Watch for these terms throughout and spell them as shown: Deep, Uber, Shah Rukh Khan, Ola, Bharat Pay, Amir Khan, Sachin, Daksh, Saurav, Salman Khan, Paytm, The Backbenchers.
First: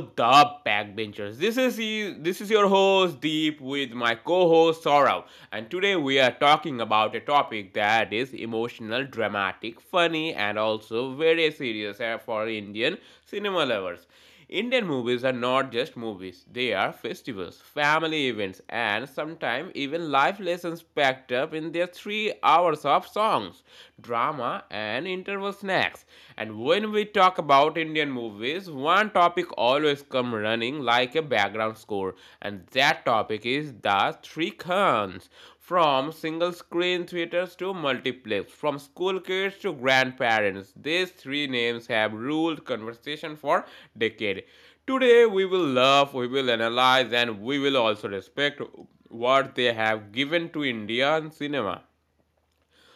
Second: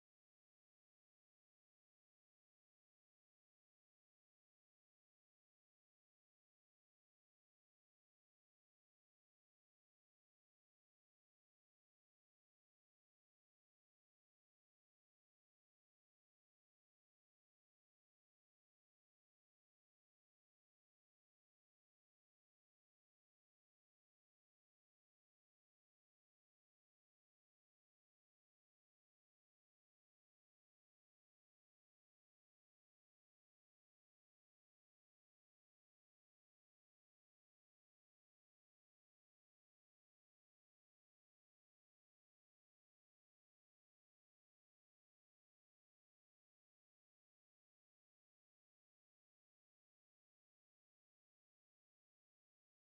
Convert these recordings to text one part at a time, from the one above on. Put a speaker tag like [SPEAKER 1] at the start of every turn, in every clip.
[SPEAKER 1] The Backbenchers. This is your host Deep with my co-host Saurav, and today we are talking about a topic that is emotional, dramatic, funny, and also very serious for Indian cinema lovers. Indian movies are not just movies, they are festivals, family events, and sometimes even life lessons packed up in their 3 hours of songs, drama, and interval snacks. And when we talk about Indian movies, one topic always comes running like a background score, and that topic is the three khans. From single screen theaters to multiplex, from school kids to grandparents, these three names have ruled conversation for decades. Today we will love, we will analyze, and we will also respect what they have given to Indian cinema.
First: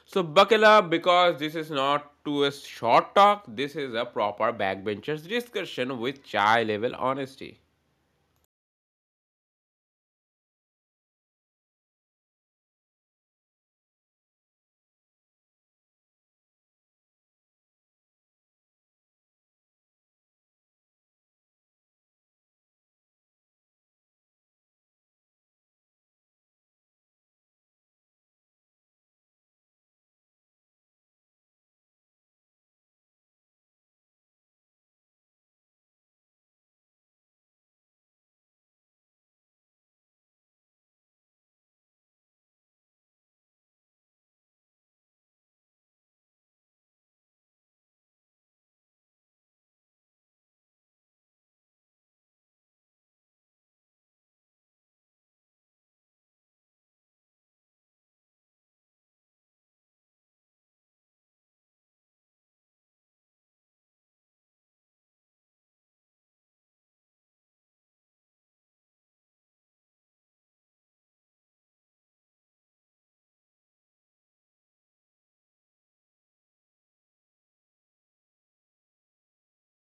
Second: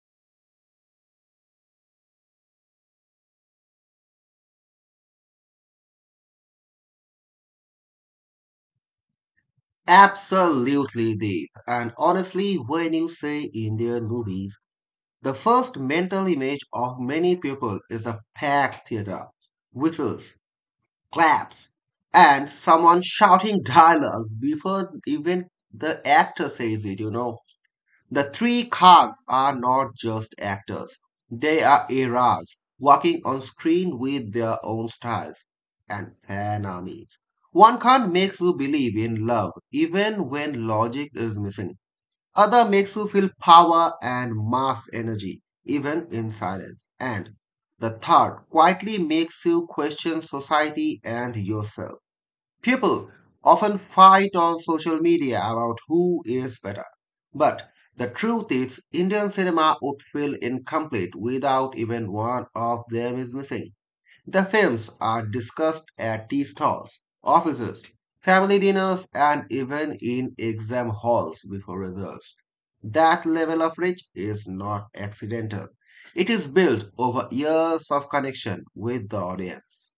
[SPEAKER 1] So buckle up because this is not to a short talk, this is a proper backbenchers discussion with chai level honesty.
[SPEAKER 2] Absolutely, Deep. And honestly, when you say Indian movies, the first mental image of many people is a packed theater, whistles, claps, and someone shouting dialogues before even the actor says it. The three cars are not just actors, they are eras working on screen with their own styles and fan armies. One card makes you believe in love even when logic is missing. Other makes you feel power and mass energy even in silence. And the third quietly makes you question society and yourself. People often fight on social media about who is better. But the truth is, Indian cinema would feel incomplete without even one of them is missing. The films are discussed at tea stalls, offices, family dinners, and even in exam halls before results. That level of reach is not accidental. It is built over years of connection with the audience.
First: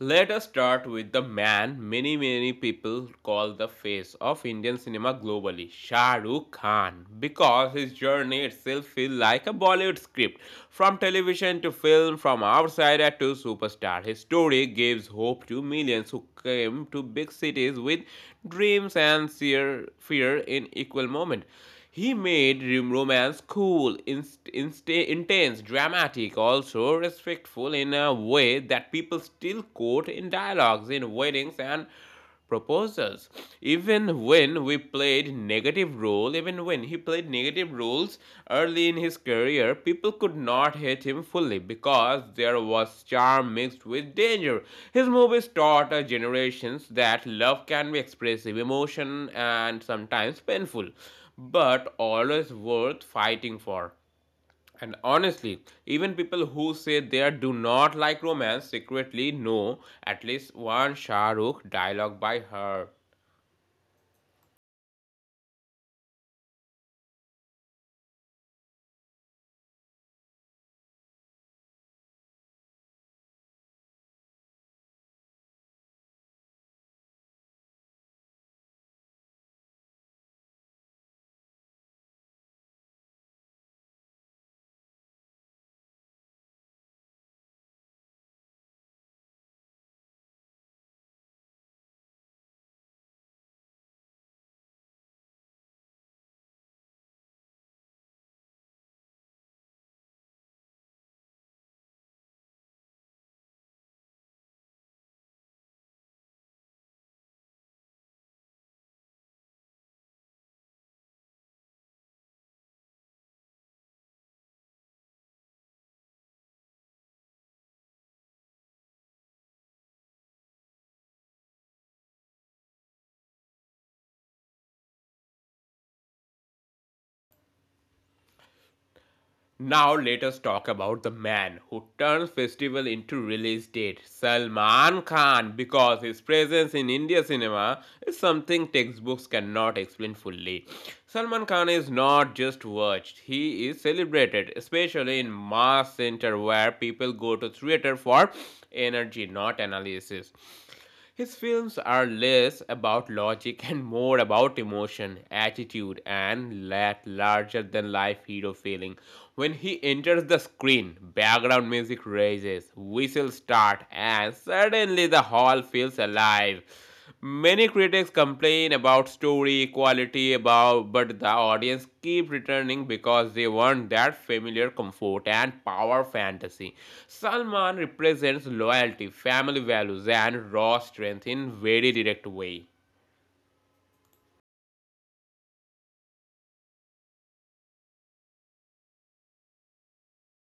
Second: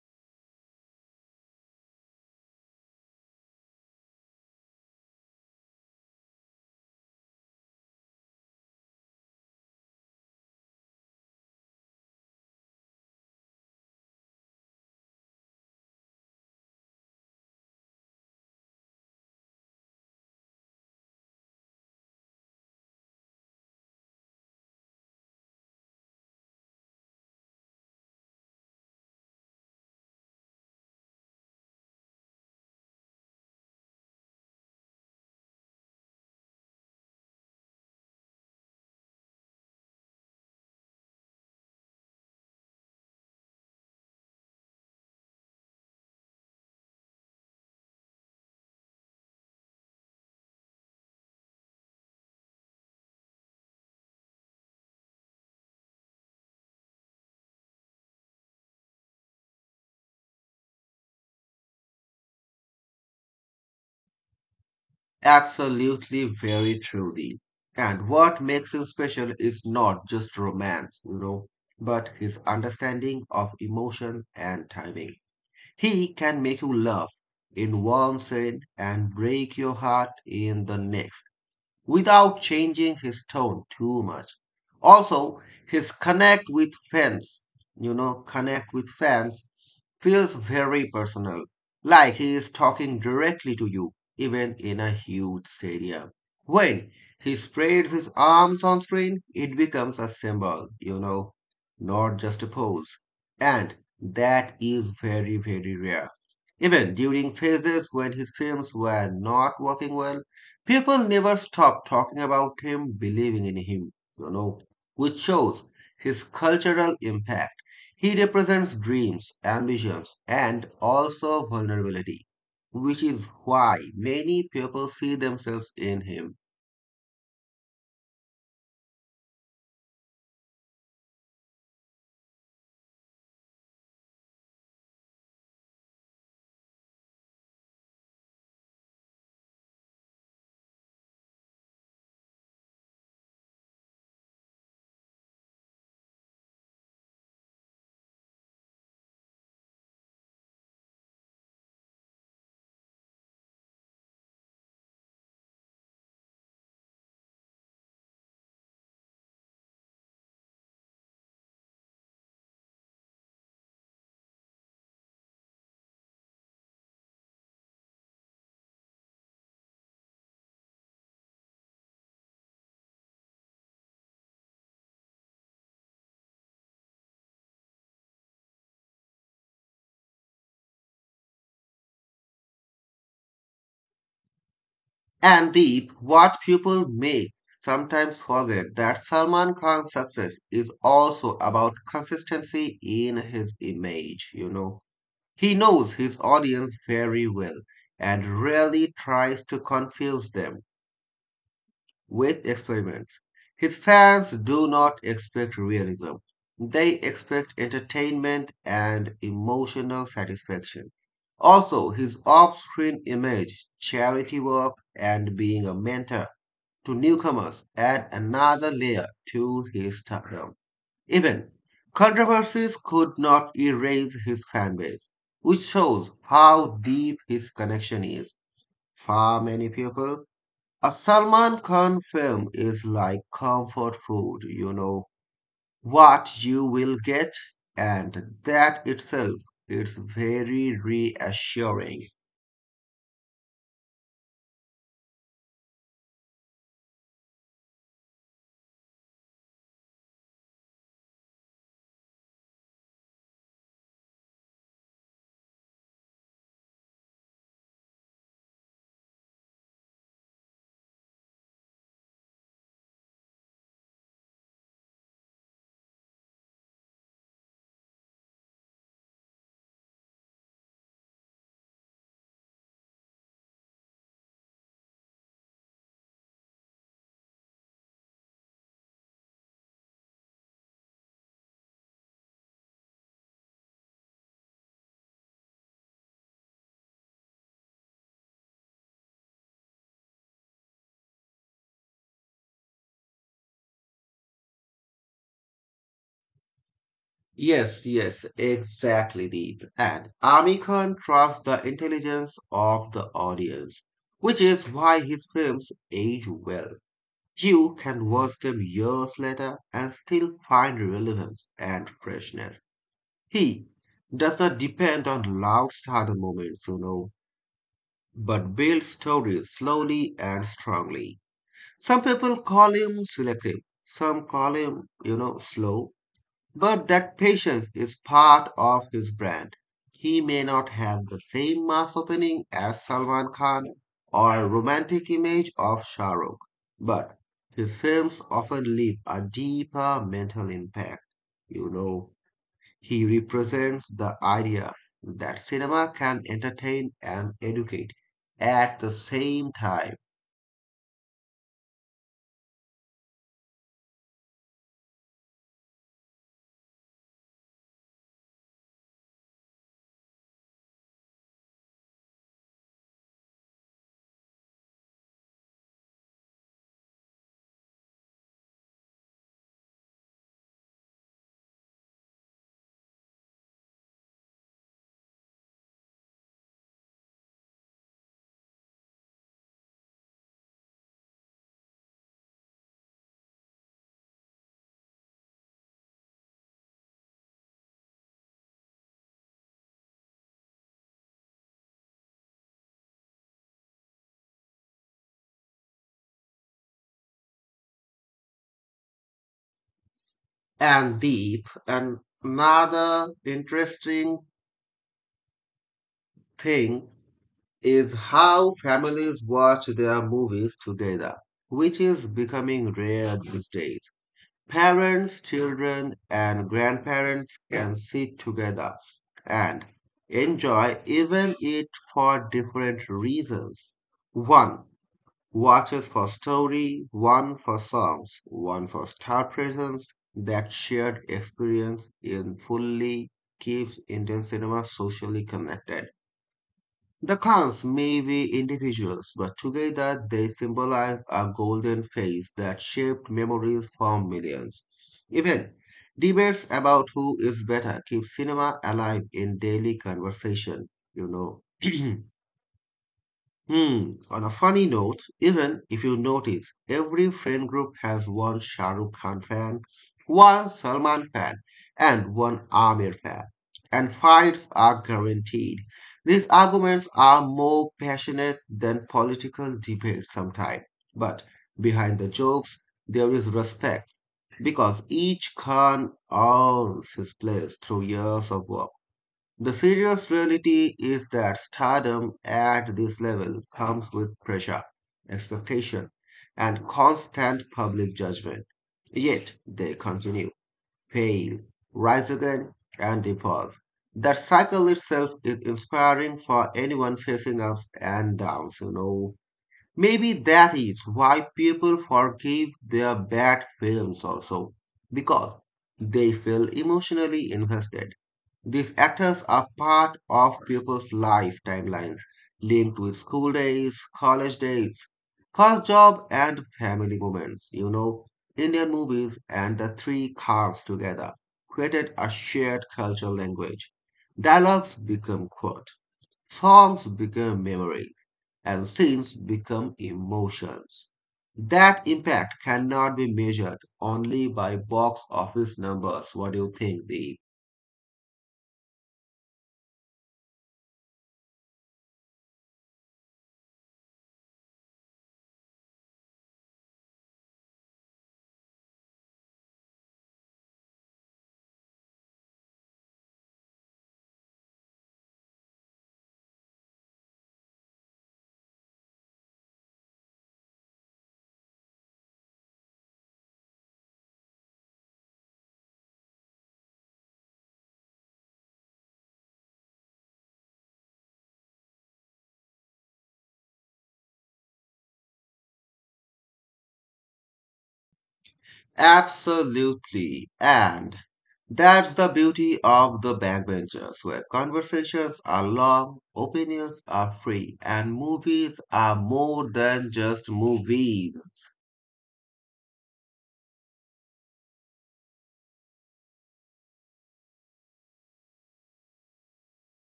[SPEAKER 1] Let us start with the man many people call the face of Indian cinema globally, Shah Rukh Khan, because his journey itself feels like a Bollywood script. From television to film, from outsider to superstar, his story gives hope to millions who came to big cities with dreams and sheer fear in equal moment. He made romance cool, intense, dramatic, also respectful in a way that people still quote in dialogues, in weddings, and proposals even when he played negative roles early in his career, people could not hate him fully because there was charm mixed with danger. His movies taught our generations that love can be expressive emotion and sometimes painful, but always worth fighting for. And honestly, even people who say they do not like romance secretly know at least one Shah Rukh dialogue by her.
[SPEAKER 2] Absolutely, very truly. And what makes him special is not just romance, but his understanding of emotion and timing. He can make you laugh in one scene and break your heart in the next without changing his tone too much. Also, his connect with fans feels very personal, like he is talking directly to you, even in a huge stadium. When he spreads his arms on screen, it becomes a symbol, not just a pose. And that is very, very rare. Even during phases when his films were not working well, people never stopped talking about him, believing in him, you know, which shows his cultural impact. He represents dreams, ambitions, and also vulnerability, which is why many people see themselves in him.
[SPEAKER 1] Now let us talk about the man who turns festival into release date, Salman Khan, because his presence in India cinema is something textbooks cannot explain fully. Salman Khan is not just watched, he is celebrated, especially in mass center where people go to theater for energy, not analysis. His films are less about logic and more about emotion, attitude, and that larger than life hero feeling. When he enters the screen, background music raises, whistles start, and suddenly the hall feels alive. Many critics complain about story quality about but the audience keep returning because they want that familiar comfort and power fantasy. Salman represents loyalty, family values and raw strength in very direct way.
[SPEAKER 2] And Deep, what people make sometimes forget that Salman Khan's success is also about consistency in his image. He knows his audience very well and rarely tries to confuse them with experiments. His fans do not expect realism, they expect entertainment and emotional satisfaction. Also, his off screen image, charity work, and being a mentor to newcomers add another layer to his stardom. Even controversies could not erase his fanbase, which shows how deep his connection is. For many people, a Salman Khan film is like comfort food, what you will get, and that itself is very reassuring. Yes, yes, exactly, Deep. And Ami Khan trusts the intelligence of the audience, which is why his films age well. You can watch them years later and still find relevance and freshness. He does not depend on loud starter moments, but builds stories slowly and strongly. Some people call him selective, some call him slow, but that patience is part of his brand. He may not have the same mass opening as Salman Khan or romantic image of Shah Rukh, but his films often leave a deeper mental impact, you know. He represents the idea that cinema can entertain and educate at the same time. And Deep, and another interesting thing is how families watch their movies together, which is becoming rare these days. Parents, children, and grandparents can sit together and enjoy even it for different reasons. 1. Watches for story, one for songs, one for star presence. That shared experience in fully keeps Indian cinema socially connected. The cons may be individuals, but together they symbolize a golden phase that shaped memories for millions. Even debates about who is better keep cinema alive in daily conversation, you know. Hmm. On a funny note, even if you notice, every friend group has one Shah Rukh Khan fan, one Salman fan, and one Amir fan. And fights are guaranteed. These arguments are more passionate than political debates sometimes. But behind the jokes, there is respect because each Khan earns his place through years of work. The serious reality is that stardom at this level comes with pressure, expectation, and constant public judgment. Yet they continue, fail, rise again, and evolve. That cycle itself is inspiring for anyone facing ups and downs. Maybe that is why people forgive their bad films also, because they feel emotionally invested these actors are part of people's life timelines, linked with school days, college days, first job, and family moments. Indian movies and the three Khans together created a shared cultural language. Dialogues become quote, songs become memories, and scenes become emotions. That impact cannot be measured only by box office numbers. What do you think, Deep? Absolutely. And that's the beauty of the backbenchers, where conversations are long, opinions are free, and movies are more than just movies.